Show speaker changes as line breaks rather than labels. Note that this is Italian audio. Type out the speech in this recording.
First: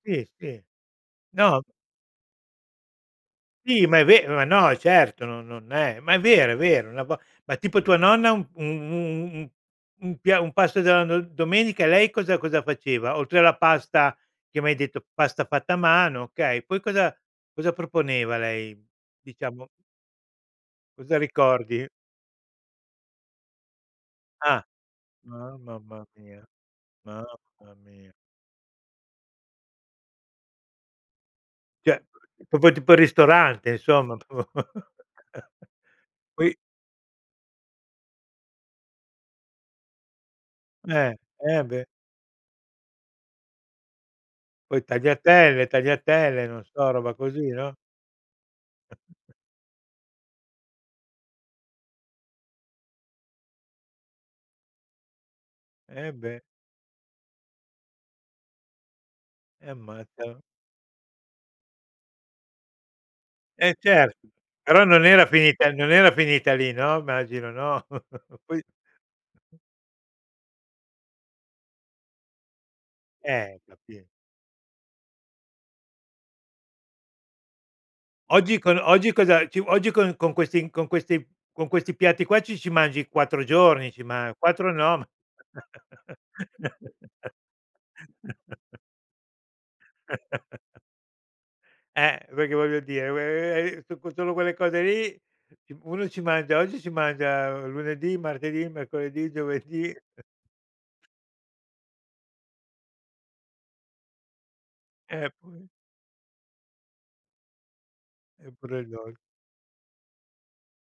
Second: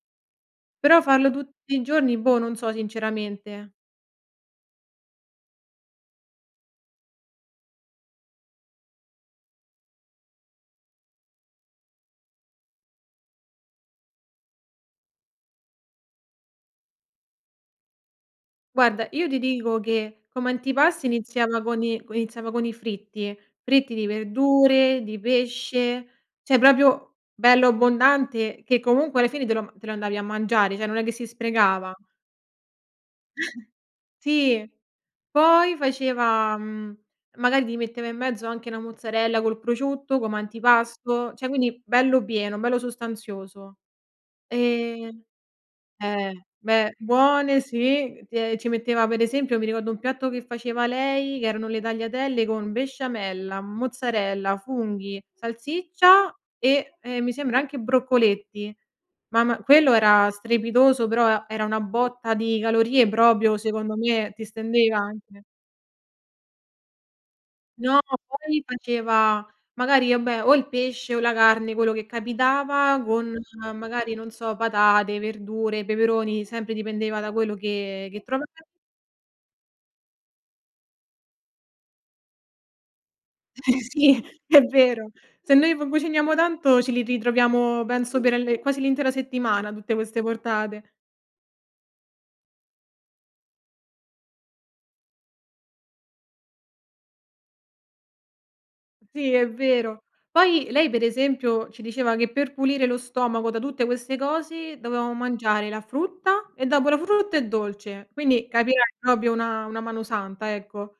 Sì, sì.
Però farlo
No.
tutti i giorni, boh, non so sinceramente, eh.
Sì, ma è vero. Ma no, certo, no non è ma è vero, è vero [unintelligible] ma tipo tua nonna un un un un un pia un pasto della do domenica, lei cosa cosa faceva? Oltre alla pasta, che m'hai detto pasta fatta a mano, okay, poi cosa cosa proponeva lei
Guarda, io ti
diciamo.
dico che come antipasto
Cosa
iniziava con
ricordi?
i co iniziava con i fritti, fritti di
Ah,
verdure, di
ma mamma
pesce,
mia.
cioè proprio bello
Mamma mia.
abbondante che comunque alla fine te lo te lo andavi a mangiare, cioè non è che si sprecava.
Cioè, proprio tipo il ristorante, insomma p
Sì, poi
poi
faceva, mhmm, magari ti metteva in mezzo anche 'na mozzarella col prosciutto come
Eh.
antipasto, cioè
Eh,
quindi
beh.
bello pieno, bello sostanzioso.
Poi
E
tagliatelle,
eh,
tagliatelle, non so,
beh.
roba così,
Buone
no?
sì, ti e ci metteva per esempio, mi ricordo un piatto che faceva lei che erano le tagliatelle con besciamella, mozzarella, funghi,
Eh,
salsiccia
beh.
e e mi sembra anche broccoletti. Mamma
Eh,
quello era
matto.
strepitoso, però era una botta di calorie proprio
Eh,
secondo
certo.
me, ti
Però
stendeva
non era
anche.
finita non era finita lì, no, immagino, no?
No,
Poi
poi faceva magari, vabbè, o il pesce o la carne, quello che capitava, con
Eh, ho capi
magari non so, patate, verdure, peperoni, sempre dipendeva da quello che che trova.
Oggi con oggi cosa ci oggi con con questi con questi con questi piatti qua ci ci mangi 4 giorni, ci
Sì,
man
è
4 no m
vero. Se noi v cuciniamo tanto ce li ritroviamo penso per le quasi l'intera settimana tutte queste portate.
Eh, perché voglio dire [unintelligible] so con solo quelle cose lì, ci uno ci mangia oggi, ci mangia lunedì, martedì, mercoledì,
Sì, è
giovedì.
vero. Poi lei per esempio ci diceva che per pulire lo stomaco da tutte queste cose dovevamo
Eh,
mangiare
poi?
la frutta, e dopo la frutta il dolce, quindi
Eh, pure il
capirai,
dol
proprio una una mano santa, ecco.